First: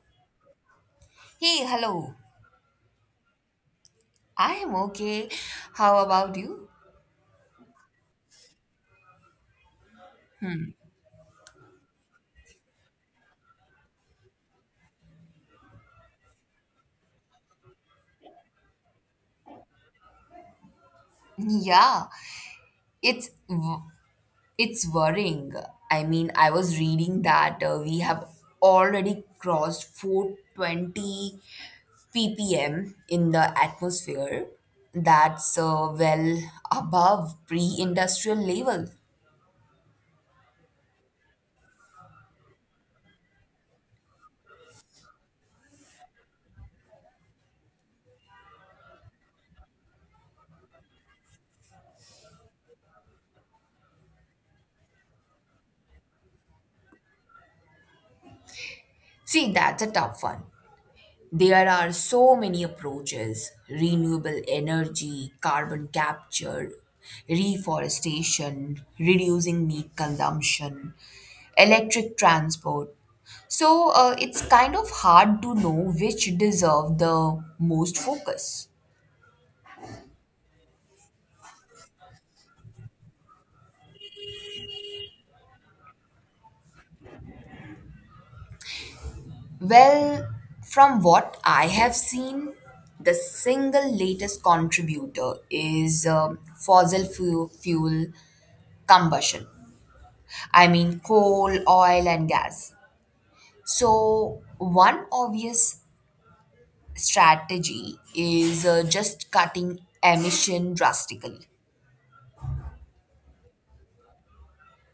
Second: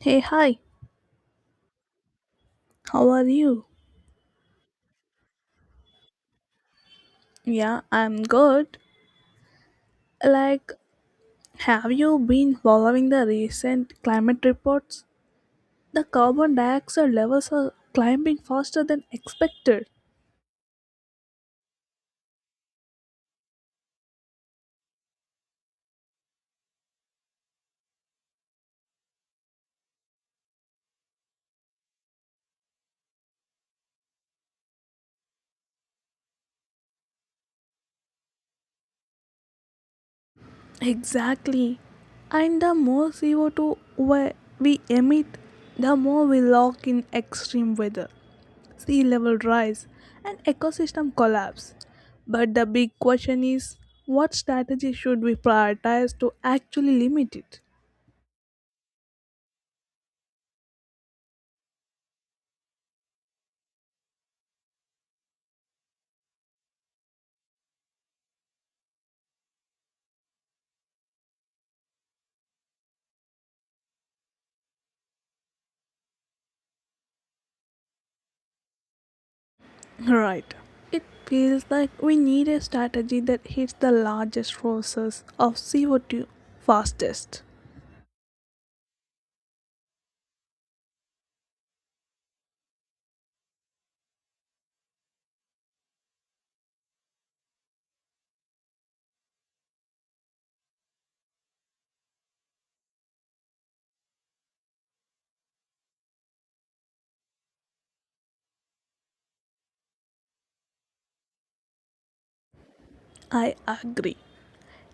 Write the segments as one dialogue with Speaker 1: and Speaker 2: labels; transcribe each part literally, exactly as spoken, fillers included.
Speaker 1: Hey, hi,
Speaker 2: Hey, hello.
Speaker 1: how are you?
Speaker 2: I am okay. How about you?
Speaker 1: Yeah, I'm good. Like, have you been following the recent climate reports? The carbon dioxide levels are climbing faster than expected.
Speaker 2: Yeah, it's w- it's worrying. I mean, I was reading that uh, we have already crossed four twenty ppm in the atmosphere. That's uh, well above pre-industrial level.
Speaker 1: Exactly. And the more C O two we we emit, the more we lock in extreme weather, sea level rise, and ecosystem collapse. But the big question is, what strategy should we prioritize to actually limit it?
Speaker 2: See, that's a tough one. There are so many approaches: renewable energy, carbon capture, reforestation, reducing meat consumption, electric transport. So, uh, it's kind of hard to know which deserve the most focus.
Speaker 1: Right. It feels like we need a strategy that hits the largest sources of C O two fastest.
Speaker 2: Well, from what I have seen, the single latest contributor is um, fossil fu- fuel combustion. I mean, coal, oil, and gas. So, one obvious strategy is uh, just cutting emission drastically.
Speaker 1: I agree.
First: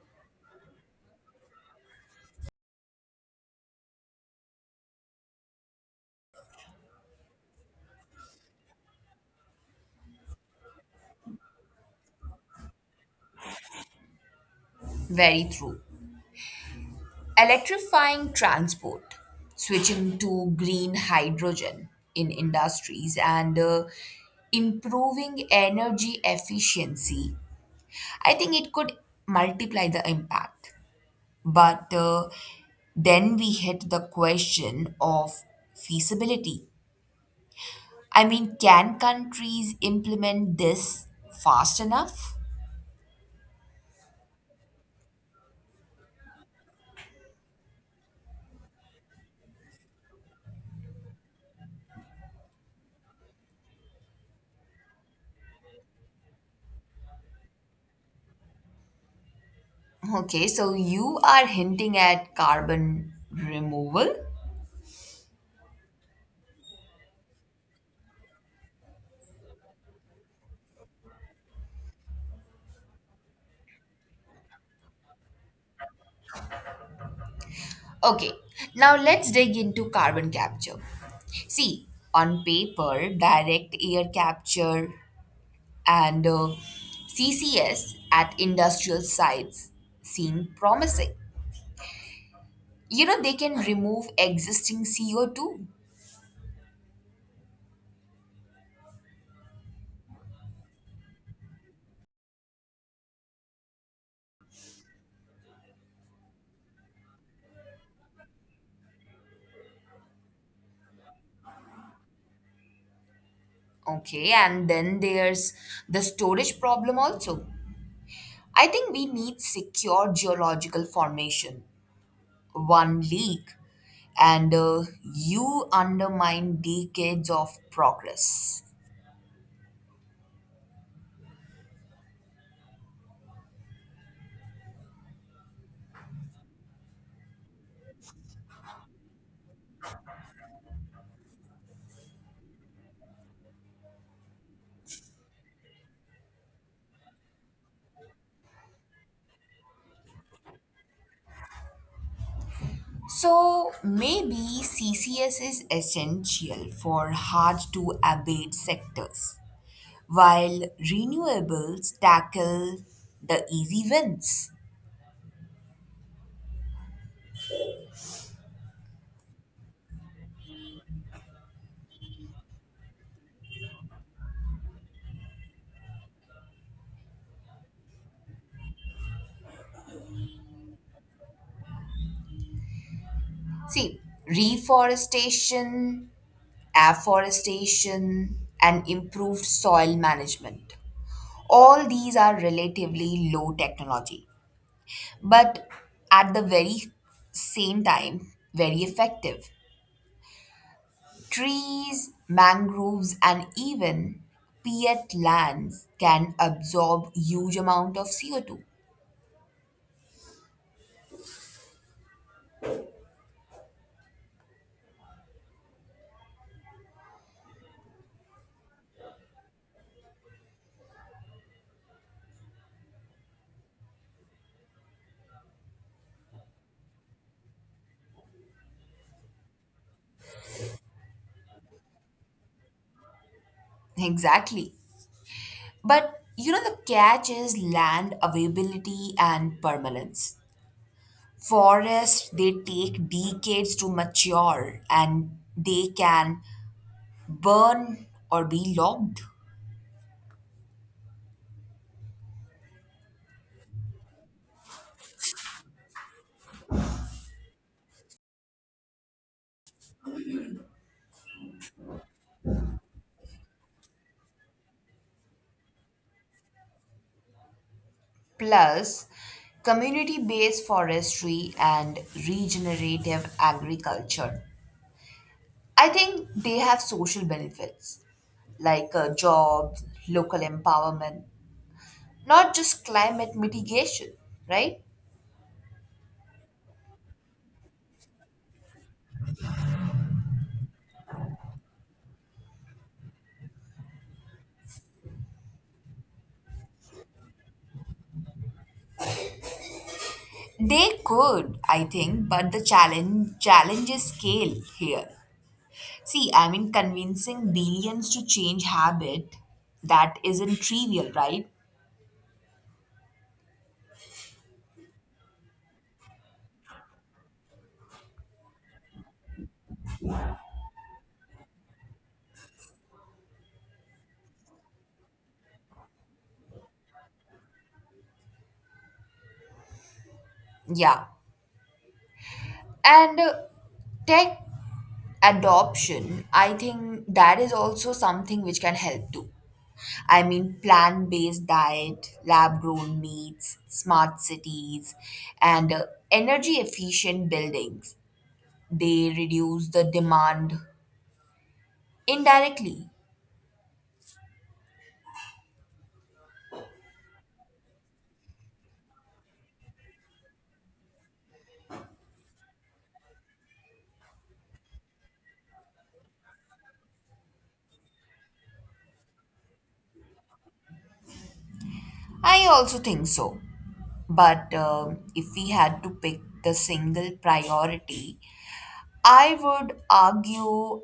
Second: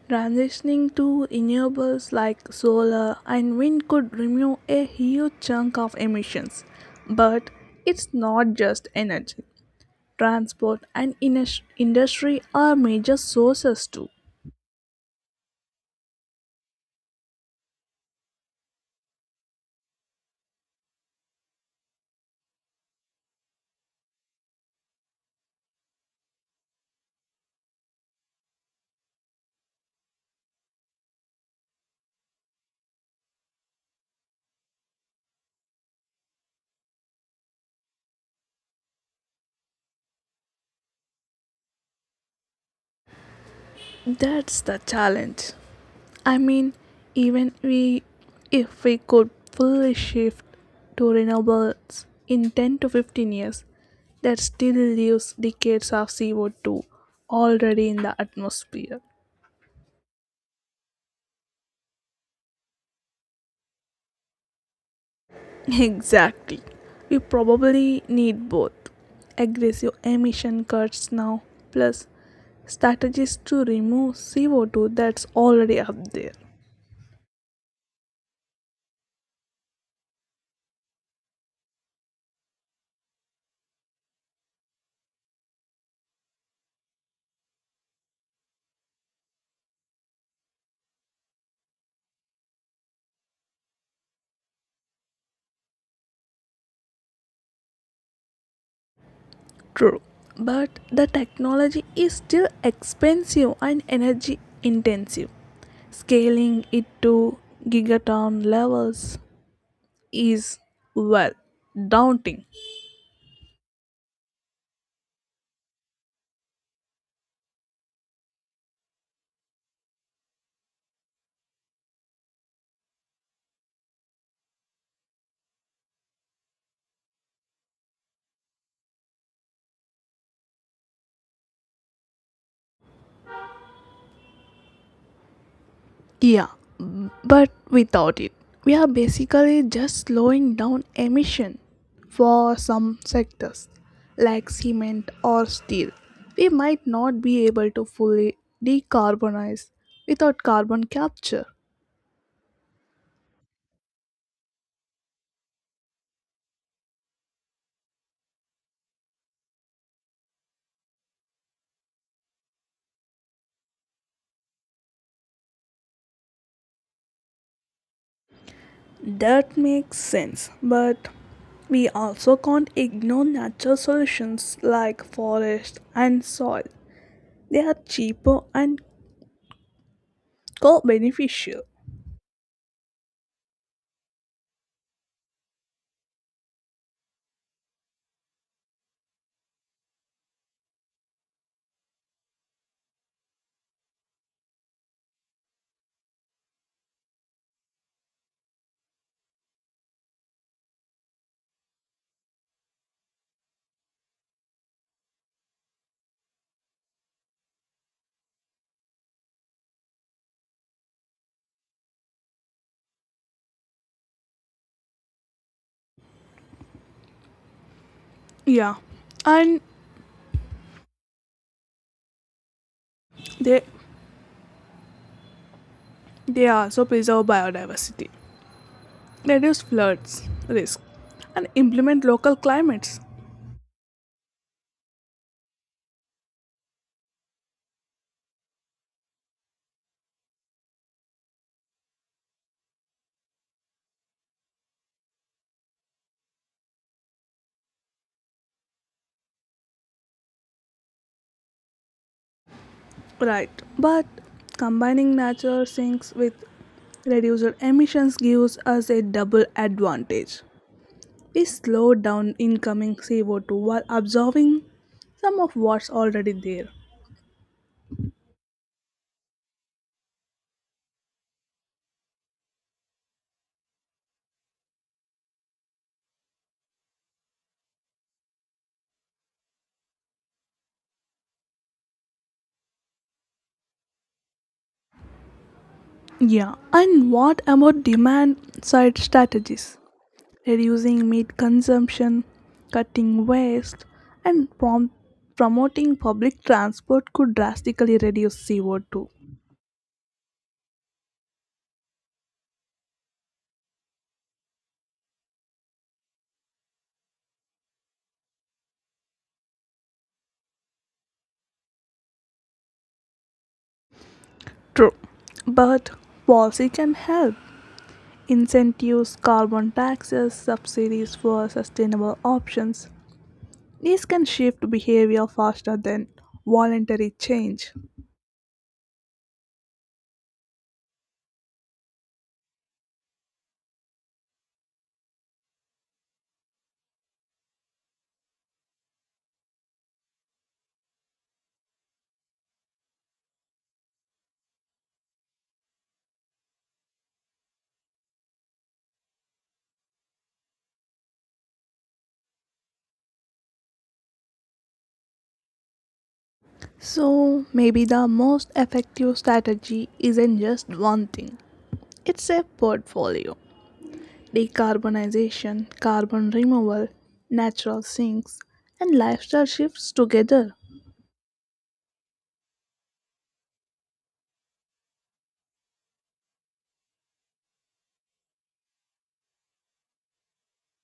Speaker 1: Transitioning to renewables like solar and wind could remove a huge chunk of emissions. But it's not just energy. Transport and indus- industry are major sources too.
Speaker 2: Very true. Electrifying transport, switching to green hydrogen in industries, and uh, improving energy efficiency. I think it could multiply the impact. But uh, then we hit the question of feasibility. I mean, can countries implement this fast enough?
Speaker 1: That's the challenge. I mean, even we, if we could fully shift to renewables in ten to fifteen years, that still leaves decades of C O two already in the atmosphere.
Speaker 2: Okay, so you are hinting at carbon removal.
Speaker 1: Exactly. We probably need both aggressive emission cuts now, plus strategies to remove C O two that's already up there.
Speaker 2: Okay, now let's dig into carbon capture. See, on paper, direct air capture and uh, C C S at industrial sites seem promising. You know, they can remove existing C O two.
Speaker 1: True. But the technology is still expensive and energy intensive. Scaling it to gigaton levels is, well, daunting.
Speaker 2: Okay, and then there's the storage problem also. I think we need secure geological formation. One leak, and uh, you undermine decades of progress.
Speaker 1: Yeah, but without it, we are basically just slowing down emission for some sectors like cement or steel. We might not be able to fully decarbonize without carbon capture.
Speaker 2: So maybe C C S is essential for hard to abate sectors, while renewables tackle the easy wins.
Speaker 1: That makes sense, but we also can't ignore natural solutions like forest and soil. They are cheaper and co beneficial.
Speaker 2: See, reforestation, afforestation, and improved soil management. All these are relatively low technology, but at the very same time, very effective. Trees, mangroves, and even peat lands can absorb huge amount of C O two.
Speaker 1: Yeah, and they they also preserve biodiversity, reduce floods risk, and implement local climates.
Speaker 2: Exactly. But you know the catch is land availability and permanence. Forests they take decades to mature and they can burn or be logged.
Speaker 1: Right, but combining natural sinks with reduced emissions gives us a double advantage. We slow down incoming C O two while absorbing some of what's already there.
Speaker 2: Plus, community based forestry and regenerative agriculture. I think they have social benefits like uh, jobs, local empowerment, not just climate mitigation, right?
Speaker 1: Yeah, and what about demand side strategies? Reducing meat consumption, cutting waste, and prom- promoting public transport could drastically reduce C O two.
Speaker 2: They could, I think, but the challenge challenge is scale here. See, I mean, convincing billions to change habit that isn't trivial, right?
Speaker 1: True. But policy can help. Incentives, carbon taxes, subsidies for sustainable options. These can shift behavior faster than voluntary change.
Speaker 2: Yeah. And uh, tech adoption, I think that is also something which can help too. I mean, plant based diet, lab grown meats, smart cities, and uh, energy efficient buildings. They reduce the demand indirectly.
Speaker 1: So, maybe the most effective strategy isn't just one thing, it's a portfolio. Decarbonization, carbon removal, natural sinks, and lifestyle shifts together.
Speaker 2: I also think so. But um if we had to pick the single priority, I would argue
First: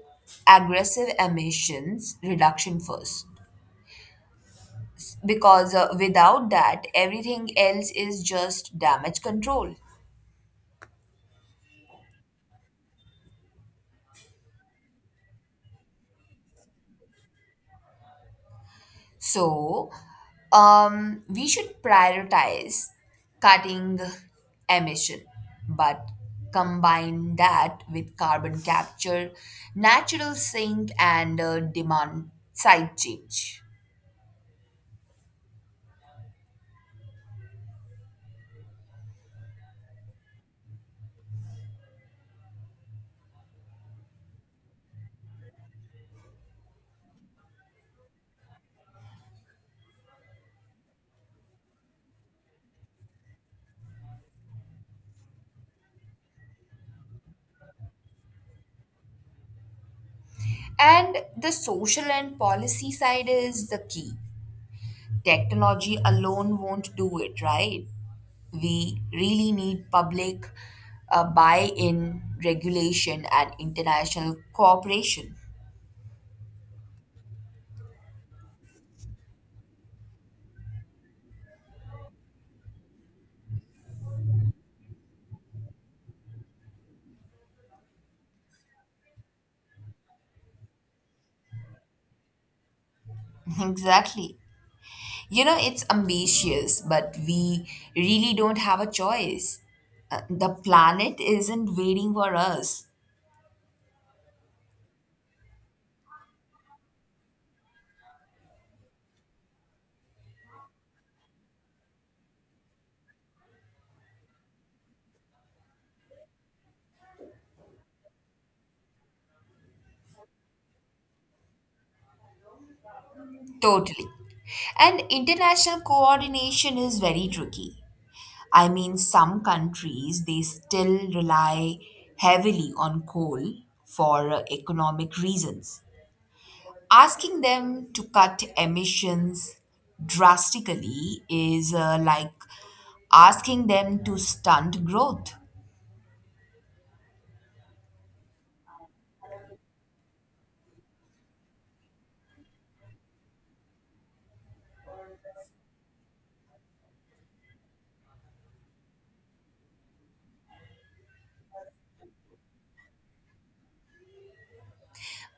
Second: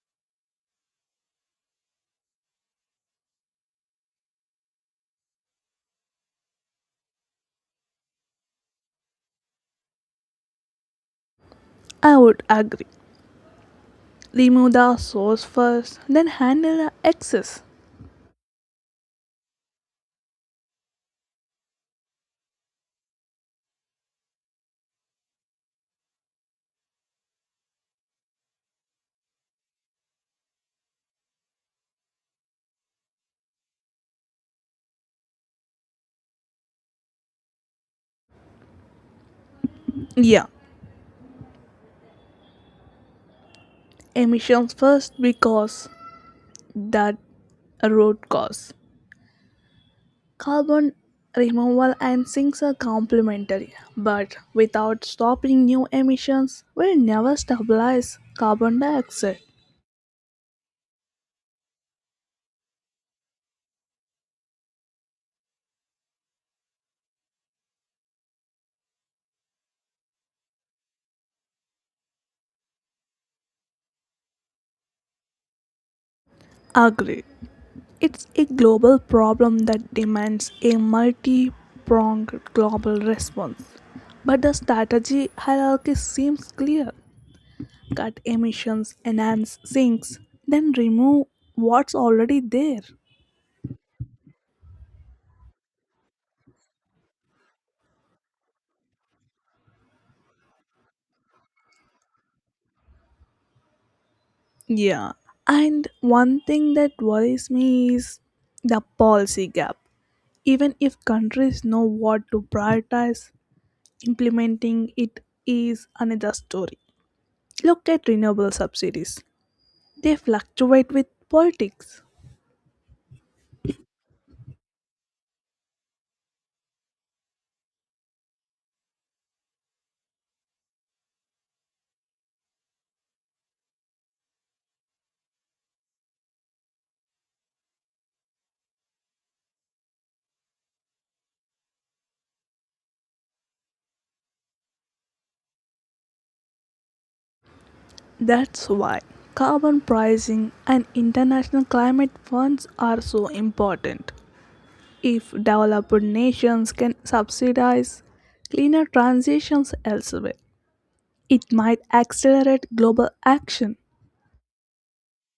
Speaker 2: aggressive emissions reduction first, because uh, without that everything else is just damage control.
Speaker 1: I would agree. Remove the source first, then handle the excess.
Speaker 2: So, um, we should prioritize cutting emission, but combine that with carbon capture, natural sink, and uh, demand side change.
Speaker 1: Yeah, emissions first because that root cause. Carbon removal and sinks are complementary, but without stopping new emissions, we'll never stabilize carbon dioxide.
Speaker 2: And the social and policy side is the key. Technology alone won't do it, right? We really need public, uh, buy in, regulation, and international cooperation.
Speaker 1: Agreed. It's a global problem that demands a multi pronged global response. But the strategy hierarchy seems clear: cut emissions, enhance sinks, then remove what's already there.
Speaker 2: Exactly. You know, it's ambitious, but we really don't have a choice. Uh, the planet isn't waiting for us.
Speaker 1: Yeah. And one thing that worries me is the policy gap. Even if countries know what to prioritize, implementing it is another story. Look at renewable subsidies. They fluctuate with politics.
Speaker 2: Totally. And international coordination is very tricky. I mean, some countries they still rely heavily on coal for uh, economic reasons. Asking them to cut emissions drastically is uh, like asking them to stunt growth.
Speaker 1: That's why carbon pricing and international climate funds are so important. If developed nations can subsidize cleaner transitions elsewhere, it might accelerate global action.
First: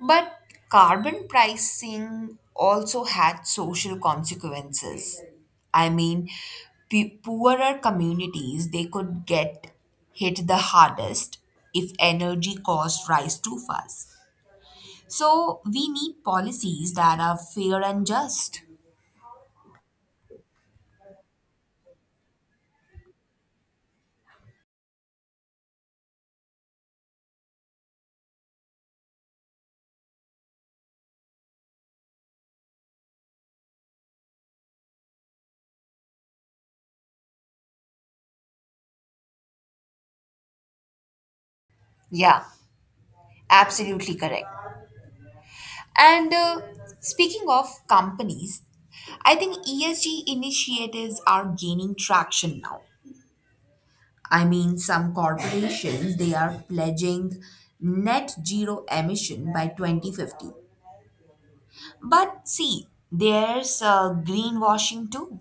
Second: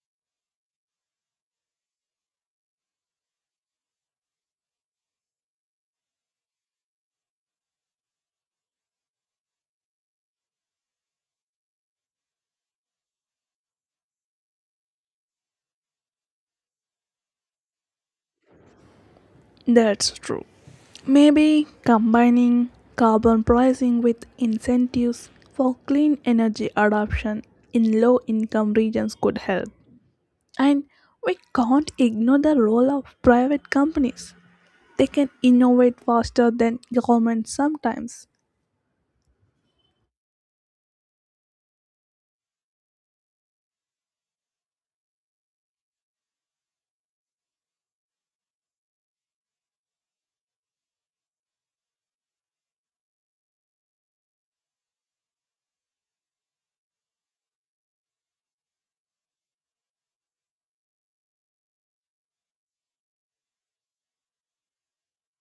Speaker 2: But carbon pricing also had social consequences. I mean, p- poorer communities they could get hit the hardest if energy costs rise too fast. So we need policies that are fair and just.
Speaker 1: That's true. Maybe combining carbon pricing with incentives for clean energy adoption in low income regions could help. And we can't ignore the role of private companies. They can innovate faster than governments sometimes.
Speaker 2: Yeah, absolutely correct. And uh, speaking of companies, I think E S G initiatives are gaining traction now. I mean, some corporations, they are pledging net zero emission by twenty fifty. But see, there's uh, greenwashing too,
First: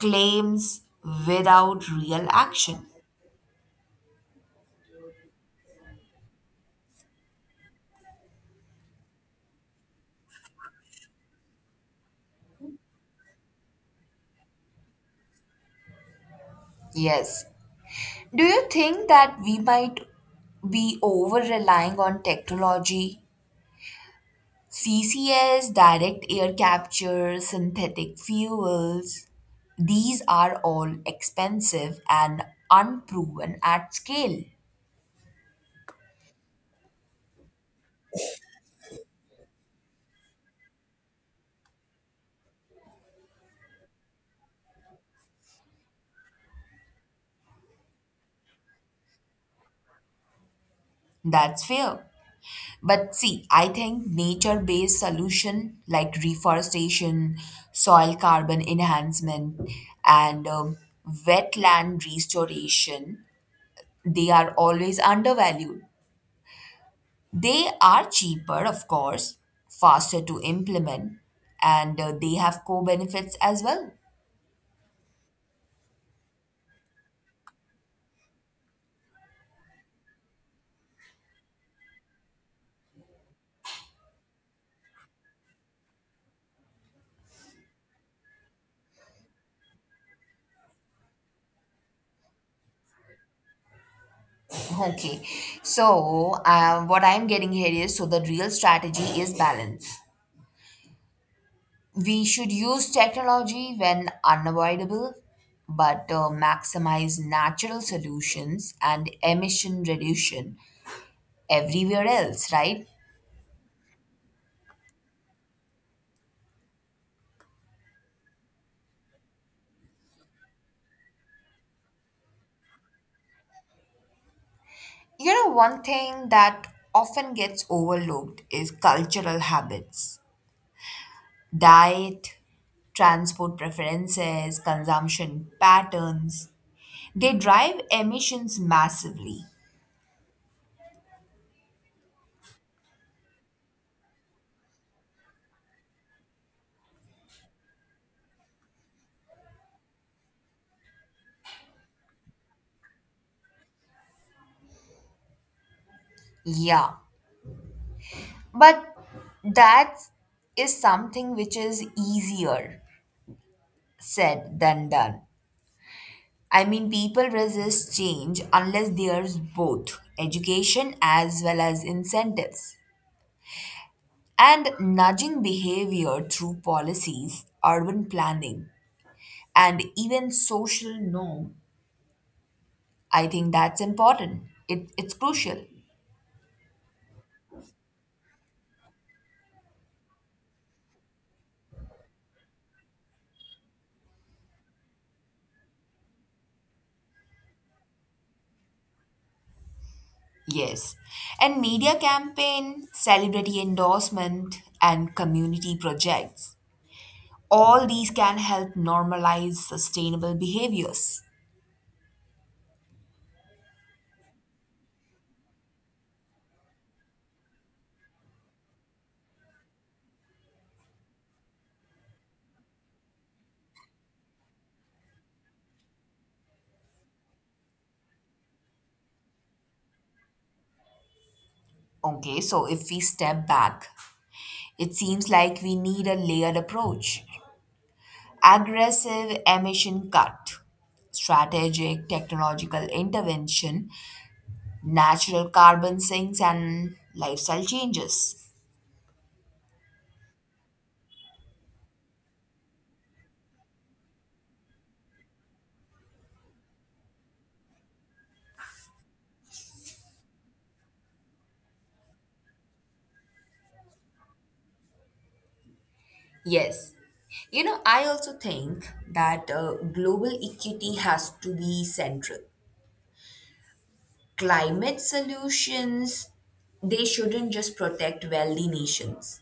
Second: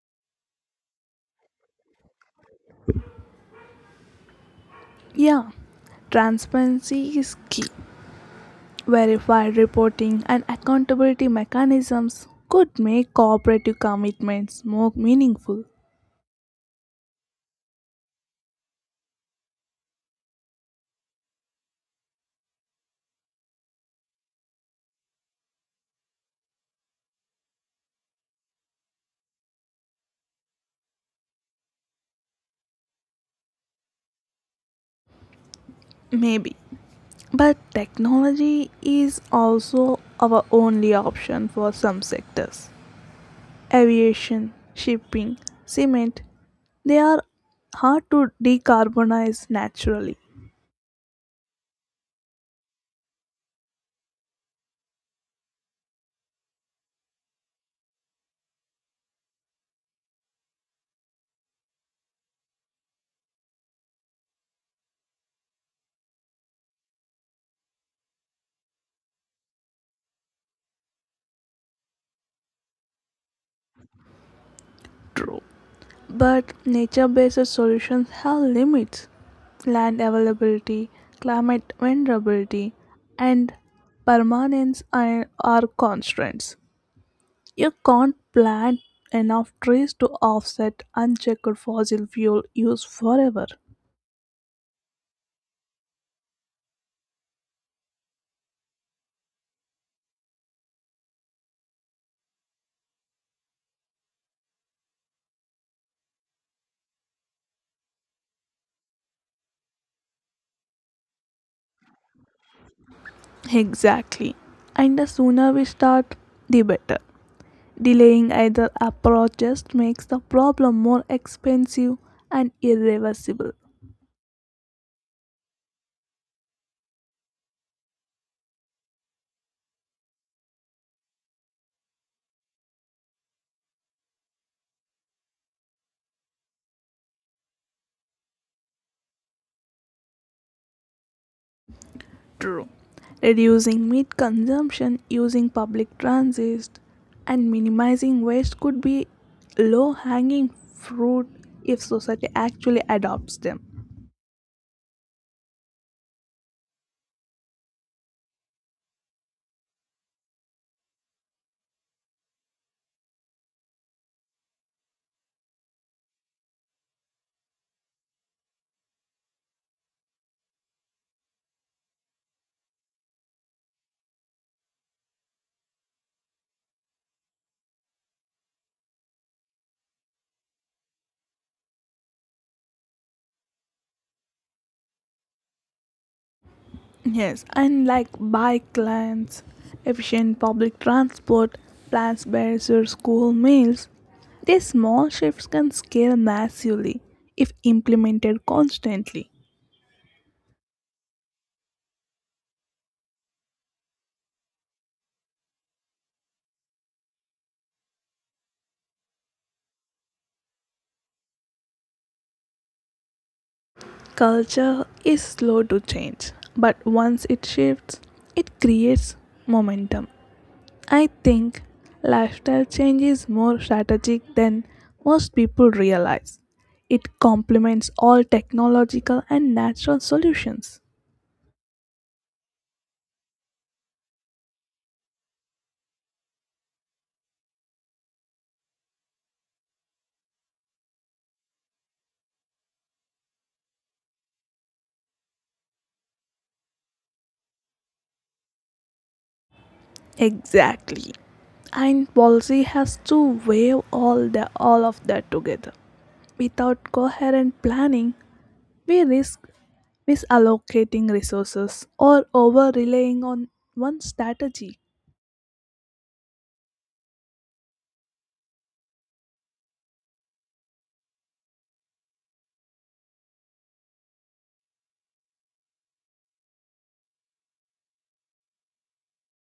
Speaker 2: claims without real action.
Speaker 1: Yeah, transparency is key. Verified reporting and accountability mechanisms could make cooperative commitments more meaningful.
Speaker 2: Yes. Do you think that we might be over relying on technology? C C S, direct air capture, synthetic fuels, these are all expensive and unproven at scale.
Speaker 1: Maybe. But technology is also our only option for some sectors. Aviation, shipping, cement, they are hard to decarbonize naturally.
Speaker 2: That's fair. But see, I think nature based solution like reforestation, soil carbon enhancement, and um, wetland restoration, they are always undervalued. They are cheaper, of course, faster to implement, and uh, they have co benefits as well.
Speaker 1: True. But nature based solutions have limits: land availability, climate vulnerability, and permanence are are constraints. You can't plant enough trees to offset unchecked fossil fuel use forever.
Speaker 2: Okay, so, uh, what I'm getting here is so the real strategy is balance. We should use technology when unavoidable, but uh, maximize natural solutions and emission reduction everywhere else, right?
Speaker 1: Exactly. And the sooner we start, the better. Delaying either approach just makes the problem more expensive and irreversible.
Speaker 2: You know, one thing that often gets overlooked is cultural habits, diet, transport preferences, consumption patterns. They drive emissions massively.
Speaker 1: True. Reducing meat consumption, using public transit, and minimizing waste could be low hanging fruit if society actually adopts them.
Speaker 2: Yeah, but that is something which is easier said than done. I mean, people resist change unless there's both education as well as incentives. And nudging behavior through policies, urban planning, and even social norm, I think that's important. It, it's crucial.
Speaker 1: Yes, and like bike lanes, efficient public transport, plans bears your school meals, these small shifts can scale massively if implemented constantly.
Speaker 2: Yes. And media campaign, celebrity endorsement, and community projects. All these can help normalize sustainable behaviors.
Speaker 1: Culture is slow to change, but once it shifts, it creates momentum. I think lifestyle change is more strategic than most people realize. It complements all technological and natural solutions.
Speaker 2: Okay, so if we step back, it seems like we need a layered approach: aggressive emission cut, strategic technological intervention, natural carbon sinks, and lifestyle changes.
Speaker 1: Exactly. And policy has to weigh all the all of that together. Without coherent planning, we risk misallocating resources or over relying on one strategy.
Speaker 2: Yes. You know, I also think that uh, global equity has to be central. Climate solutions, they shouldn't just protect wealthy nations.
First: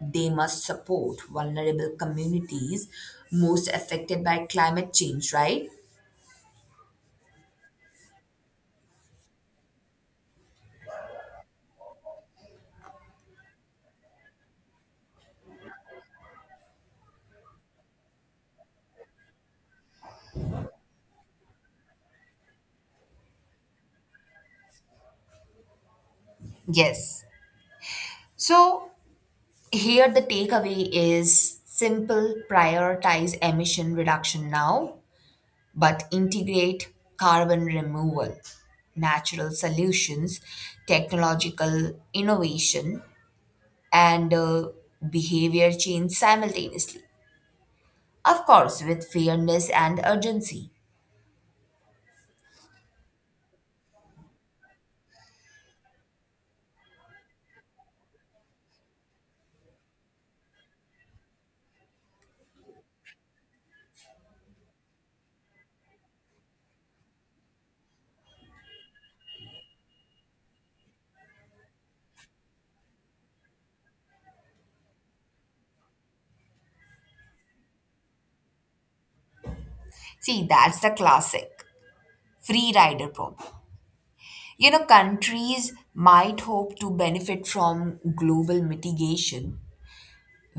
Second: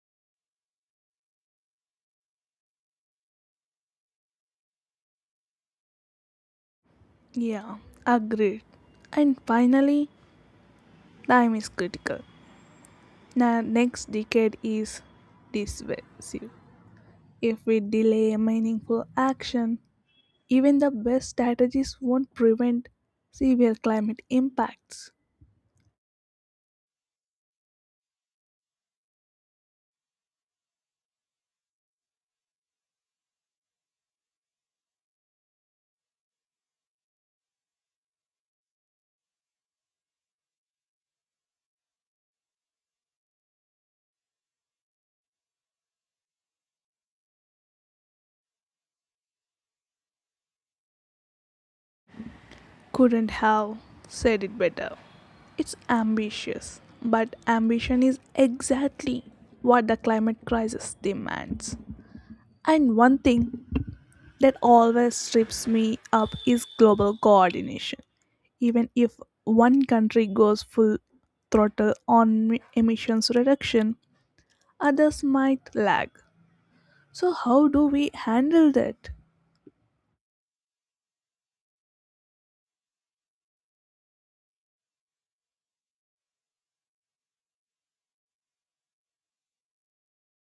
Speaker 2: They must support vulnerable communities most affected by climate change, right?
Speaker 1: Yeah, agreed. And finally, time is critical. The next decade is decisive. If we delay meaningful action, even the best strategies won't prevent severe climate impacts.
Speaker 2: Yes. So here the takeaway is simple: prioritize emission reduction now, but integrate carbon removal, natural solutions, technological innovation, and uh, behavior change simultaneously. Of course, with fairness and urgency.
Speaker 1: Couldn't have said it better. It's ambitious, but ambition is exactly what the climate crisis demands. And one thing that always trips me up is global coordination. Even if one country goes full throttle on m- emissions reduction, others might lag. So, how do we handle that?
Speaker 2: See, that's the classic free rider problem. You know, countries might hope to benefit from global mitigation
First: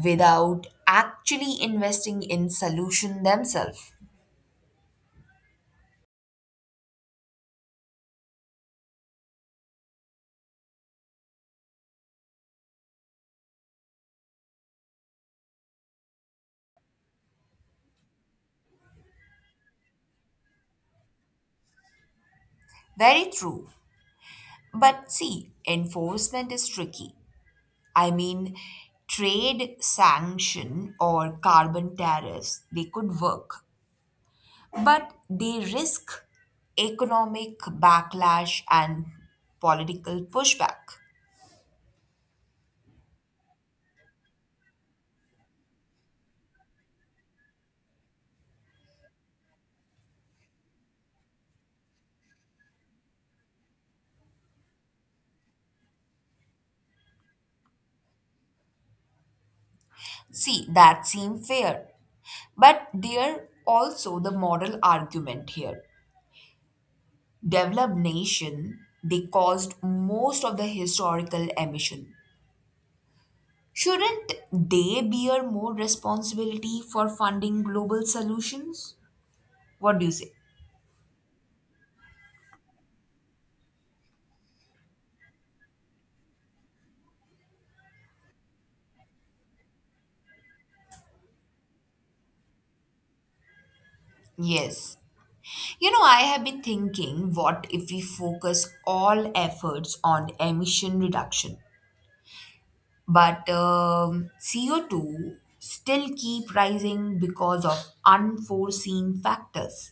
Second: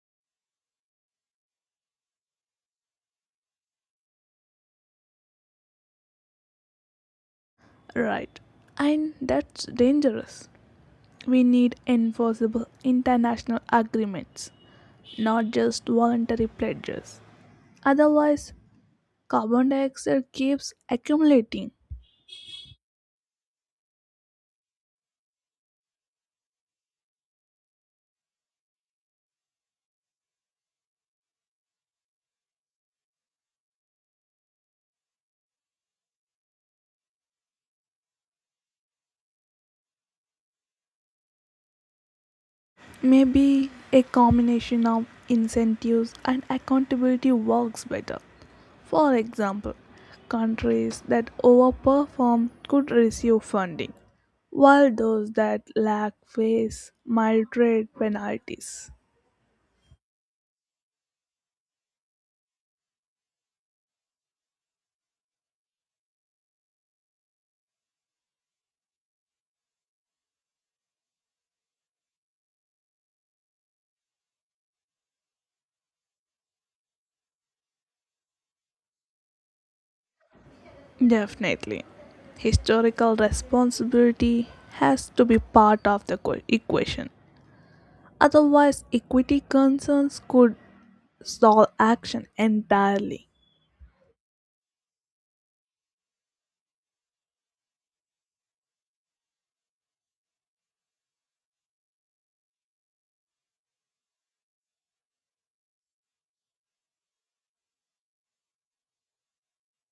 Speaker 2: without actually investing in solution themselves.
Speaker 1: Right. And that's dangerous. We need enforceable international agreements, not just voluntary pledges. Otherwise, carbon dioxide keeps accumulating.
Speaker 2: Very true. But see, enforcement is tricky. I mean, trade sanction or carbon tariffs, they could work, but they risk economic backlash and political pushback.
Speaker 1: Maybe a combination of incentives and accountability works better. For example, countries that overperform could receive funding, while those that lack face mild trade penalties.
Speaker 2: See, that seems fair. But there also the moral argument here. Developed nation, they caused most of the historical emission. Shouldn't they bear more responsibility for funding global solutions? What do you say?
Speaker 1: Definitely. Historical responsibility has to be part of the equa- equation. Otherwise, equity concerns could stall action entirely.
Speaker 2: Yes. You know, I have been thinking what if we focus all efforts on emission reduction, but um, C O two still keep rising because of unforeseen factors.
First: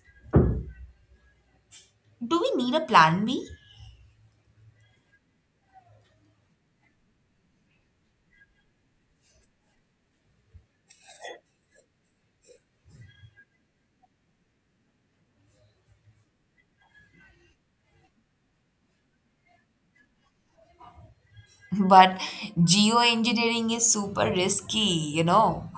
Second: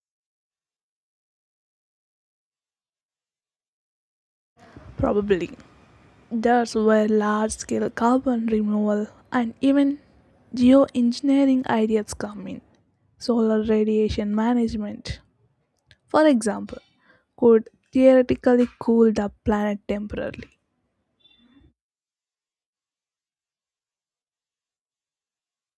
Speaker 2: Do we need a plan B?
Speaker 1: Probably. There's where large scale carbon removal and even geoengineering ideas come in. Solar radiation management, for example, could theoretically cool the planet temporarily.
Speaker 2: But geoengineering is super risky, you know.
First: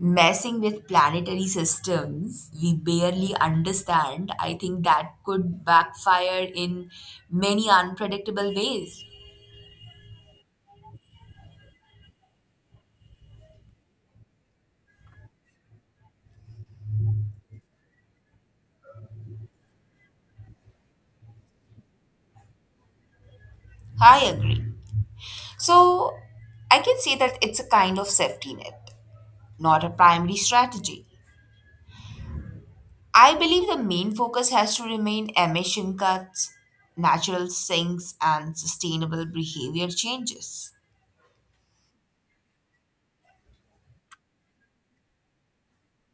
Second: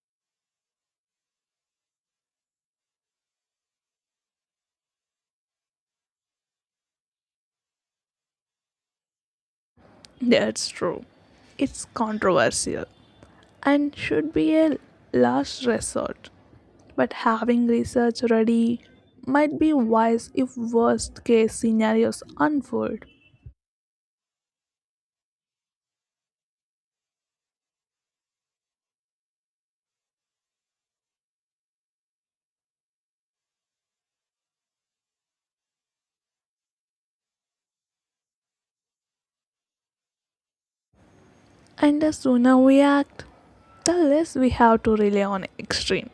Speaker 2: Messing with planetary systems we barely understand, I think that could backfire in many unpredictable ways.
Speaker 1: That's true. It's controversial and should be a last resort. But having research ready might be wise if worst case scenarios unfold.
Speaker 2: I agree. So, I can say that it's a kind of safety net, not a primary strategy. I believe the main focus has to remain emission cuts, natural sinks, and sustainable behavior changes.
Speaker 1: And the sooner we act, the less we have to rely on extreme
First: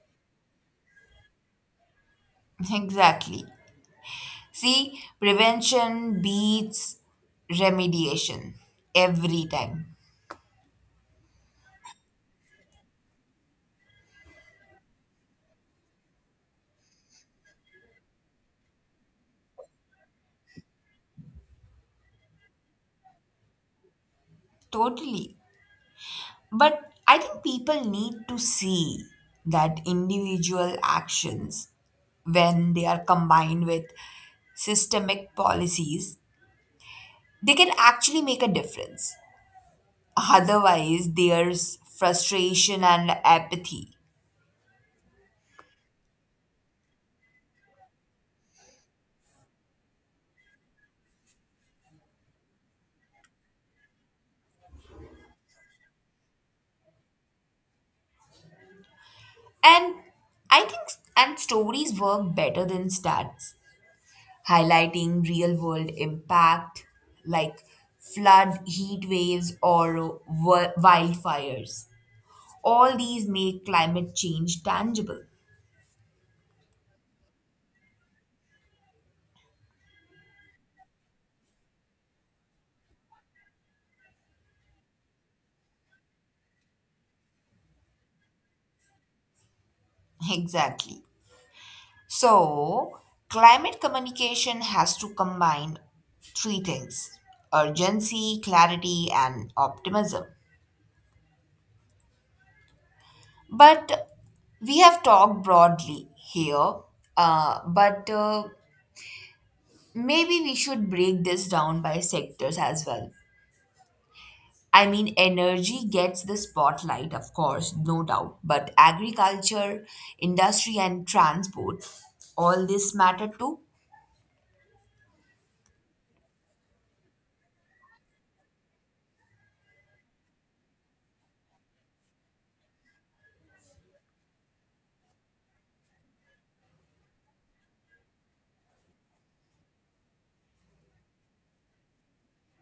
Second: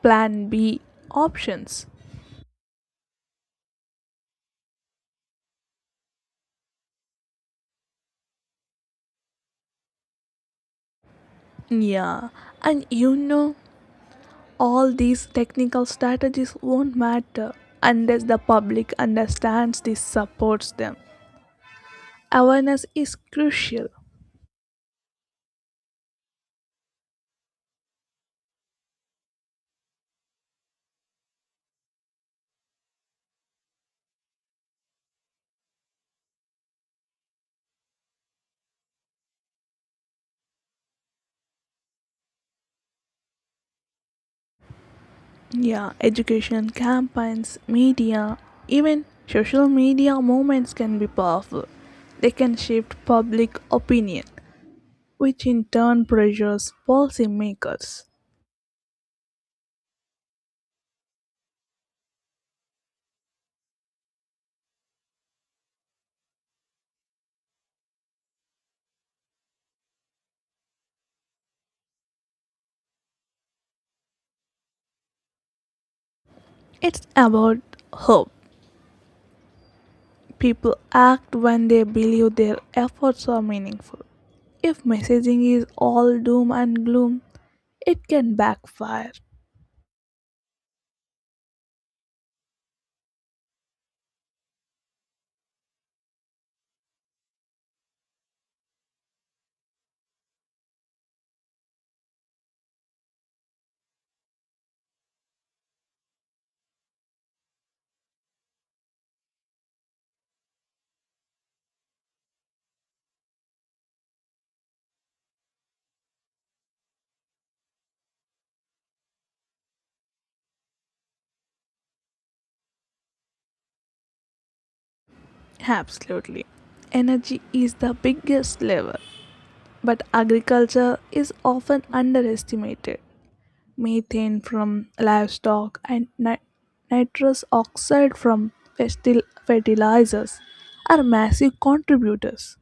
Speaker 1: plan B options.
Speaker 2: Exactly. See, prevention beats remediation every time.
Speaker 1: Yeah, and you know, all these technical strategies won't matter unless the public understands this supports them. Awareness is crucial.
Speaker 2: Totally. But I think people need to see that individual actions, when they are combined with systemic policies, they can actually make a difference. Otherwise, there's frustration and apathy.
Speaker 1: Yeah, education campaigns, media, even social media movements can be powerful. They can shift public opinion, which in turn pressures policymakers.
Speaker 2: And I think s- and stories work better than stats, highlighting real world impact like flood, heat waves, or wi- wildfires. All these make climate change tangible.
Speaker 1: It's about hope. People act when they believe their efforts are meaningful. If messaging is all doom and gloom, it can backfire.
Speaker 2: Exactly. So, climate communication has to combine three things: urgency, clarity, and optimism. But we have talked broadly here, uh, but uh, maybe we should break this down by sectors as well. I mean, energy gets the spotlight, of course, no doubt, but agriculture, industry, and transport, all this matter too,
Speaker 1: Absolutely. Energy is the biggest lever, but agriculture is often underestimated. Methane from livestock, and ni- nitrous oxide from festil- fertilizers are massive contributors.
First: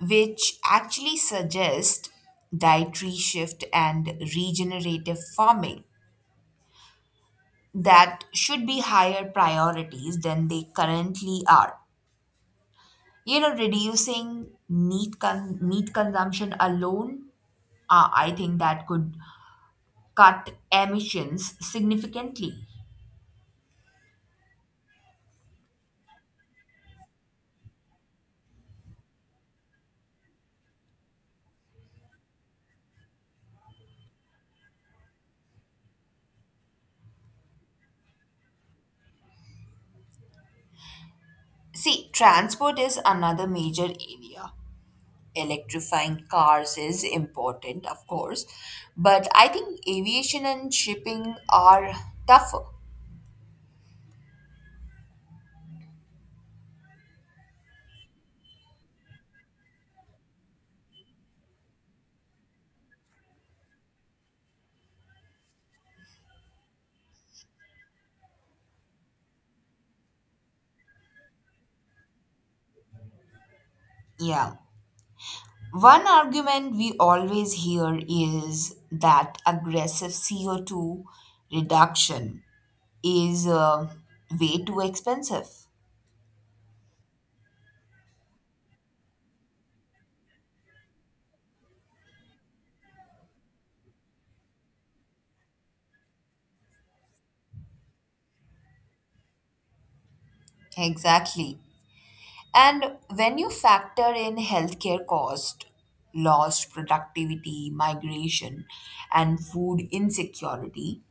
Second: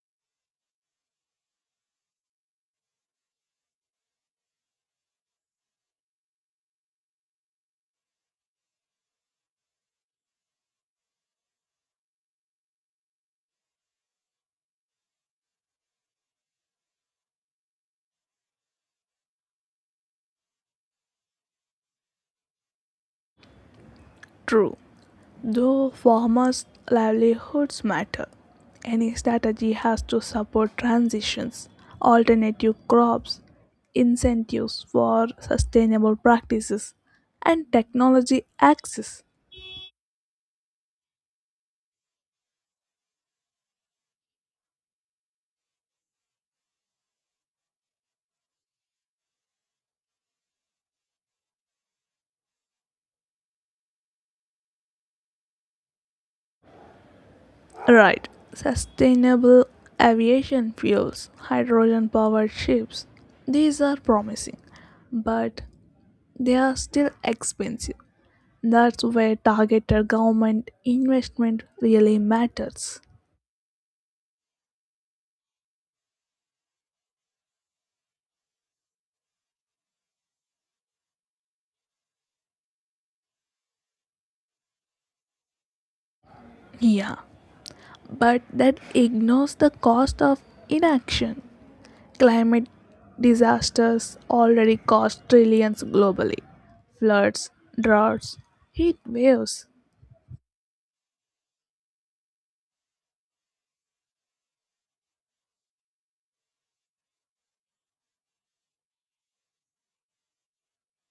Speaker 2: which actually suggest dietary shift and regenerative farming that should be higher priorities than they currently are. You know, reducing meat, con- meat consumption alone, uh, I think that could cut emissions significantly.
Speaker 1: True, though farmers' livelihoods matter, any strategy has to support transitions, alternative crops, incentives for sustainable practices, and technology access.
Speaker 2: See, transport is another major area. Electrifying cars is important, of course, but I think aviation and shipping are tougher.
Speaker 1: Right. Sustainable aviation fuels, hydrogen powered ships. These are promising, but they are still expensive. That's where targeted government investment really matters.
Speaker 2: Yeah. One argument we always hear is that aggressive C O two reduction is uh, way too expensive.
Speaker 1: Yeah, but that ignores the cost of inaction. Climate disasters already cost trillions globally: floods, droughts, heat waves.
Speaker 2: Exactly. And when you factor in healthcare cost, lost productivity, migration, and food insecurity,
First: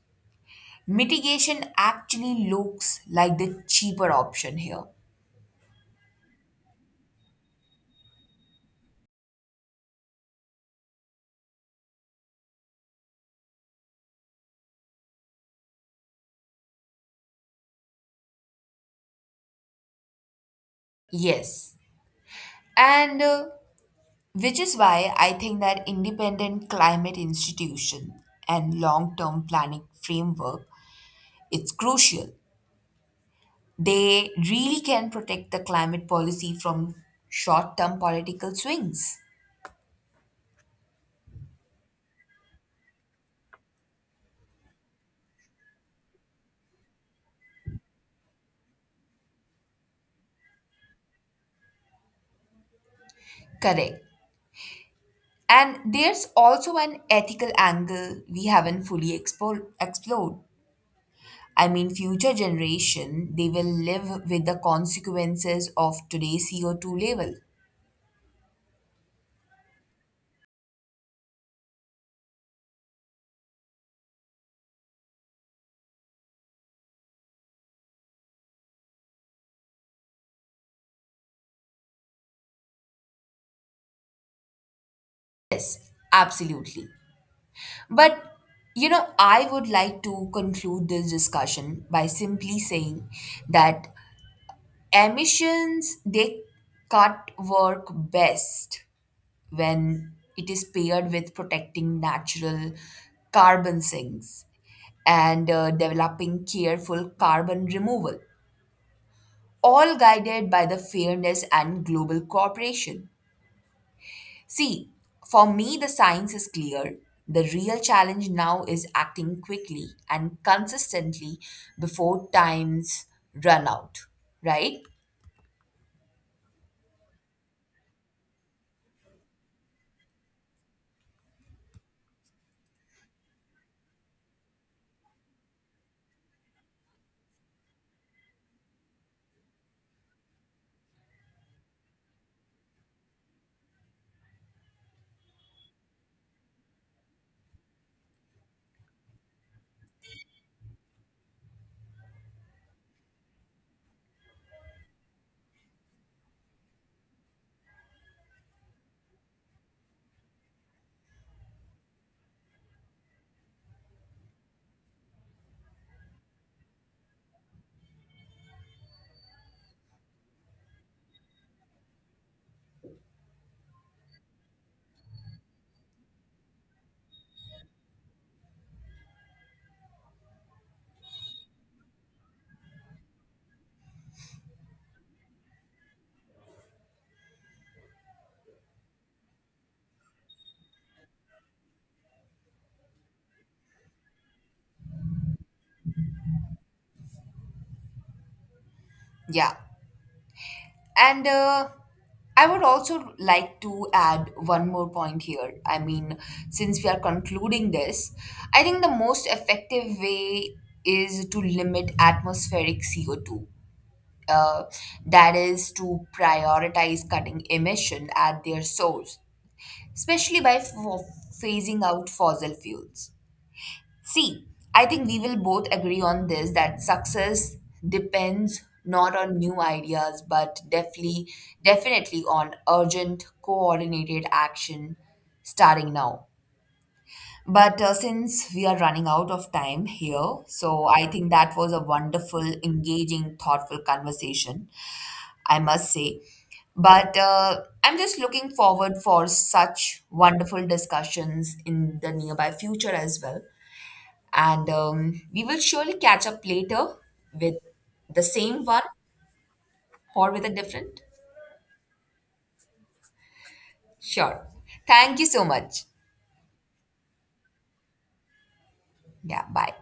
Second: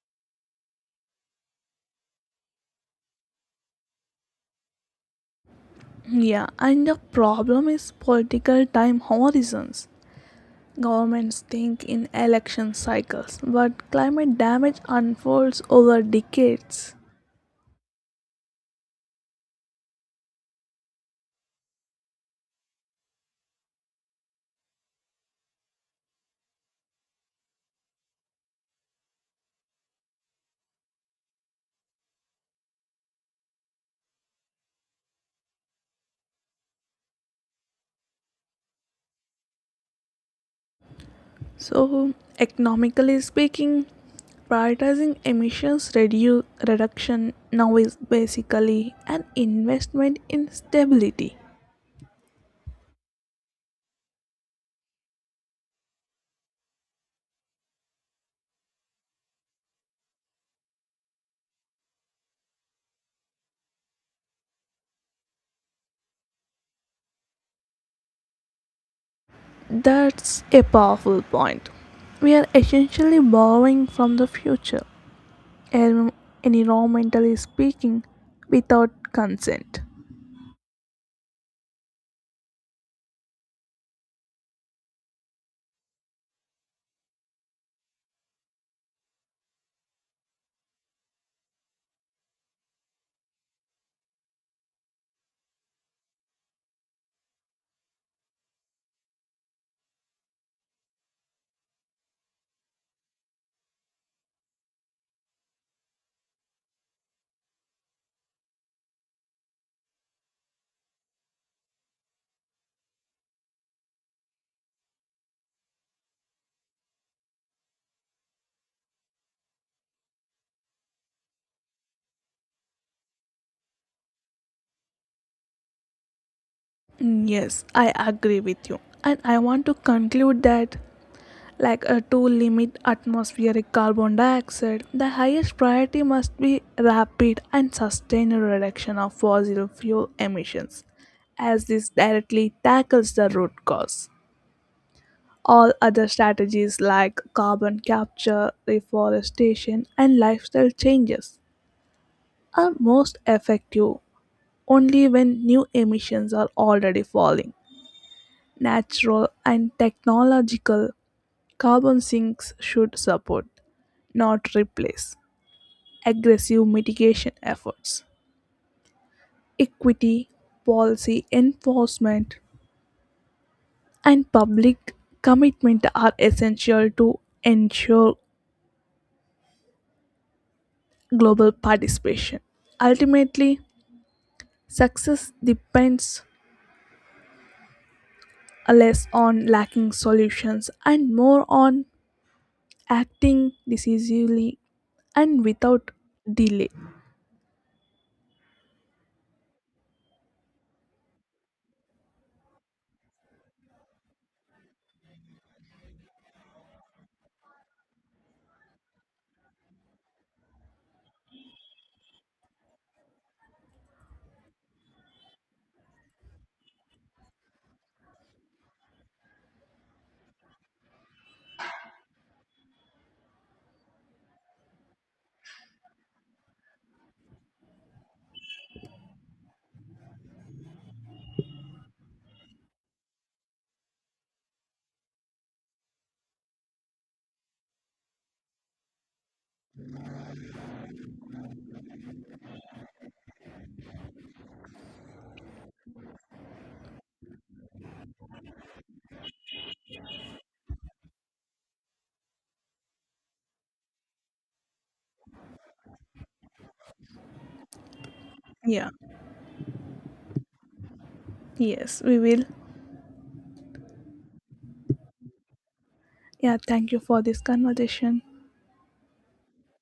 Speaker 2: mitigation actually looks like the cheaper option here.
Speaker 1: Yeah, and the problem is political time horizons. Governments think in election cycles, but climate damage unfolds over decades.
Speaker 2: Yes. And uh, which is why I think that independent climate institution and long-term planning framework, it's crucial. They really can protect the climate policy from short-term political swings.
Speaker 1: So, economically speaking, prioritizing emissions redu- reduction now is basically an investment in stability.
Speaker 2: Correct. And there's also an ethical angle we haven't fully expo- explored. I mean, future generation, they will live with the consequences of today's C O two level.
Speaker 1: That's a powerful point. We are essentially borrowing from the future, en- environmentally speaking, without consent.
Speaker 2: Yes, absolutely. But, you know, I would like to conclude this discussion by simply saying that emissions, they cut work best when it is paired with protecting natural carbon sinks and uh, developing careful carbon removal, all guided by the fairness and global cooperation. See, for me, the science is clear. The real challenge now is acting quickly and consistently before times run out, right?
Speaker 1: Mm, yes, I agree with you. And I want to conclude that, like uh, to limit atmospheric carbon dioxide, the highest priority must be rapid and sustained reduction of fossil fuel emissions, as this directly tackles the root cause. All other strategies like carbon capture, reforestation, and lifestyle changes are most effective only when new emissions are already falling. Natural and technological carbon sinks should support, not replace, aggressive mitigation efforts. Equity, policy enforcement, and public commitment are essential to ensure global participation. Ultimately, success depends less on lacking solutions and more on acting decisively and without delay.
Speaker 2: Yeah. And uh, I would also like to add one more point here. I mean, since we are concluding this, I think the most effective way is to limit atmospheric C O two. Uh, that is to prioritize cutting emission at their source, especially by f- phasing out fossil fuels. See, I think we will both agree on this that success depends not on new ideas but definitely definitely on urgent coordinated action starting now. But uh, since we are running out of time here, so I think that was a wonderful, engaging, thoughtful conversation, I must say. But uh, I'm just looking forward for such wonderful discussions in the nearby future as well. And um, we will surely catch up later with the same one
Speaker 1: Yeah,
Speaker 2: or with a different.
Speaker 1: yes, we will.
Speaker 2: Sure. Thank you so much.
Speaker 1: Yeah, thank you for this conversation.
Speaker 2: Yeah, bye.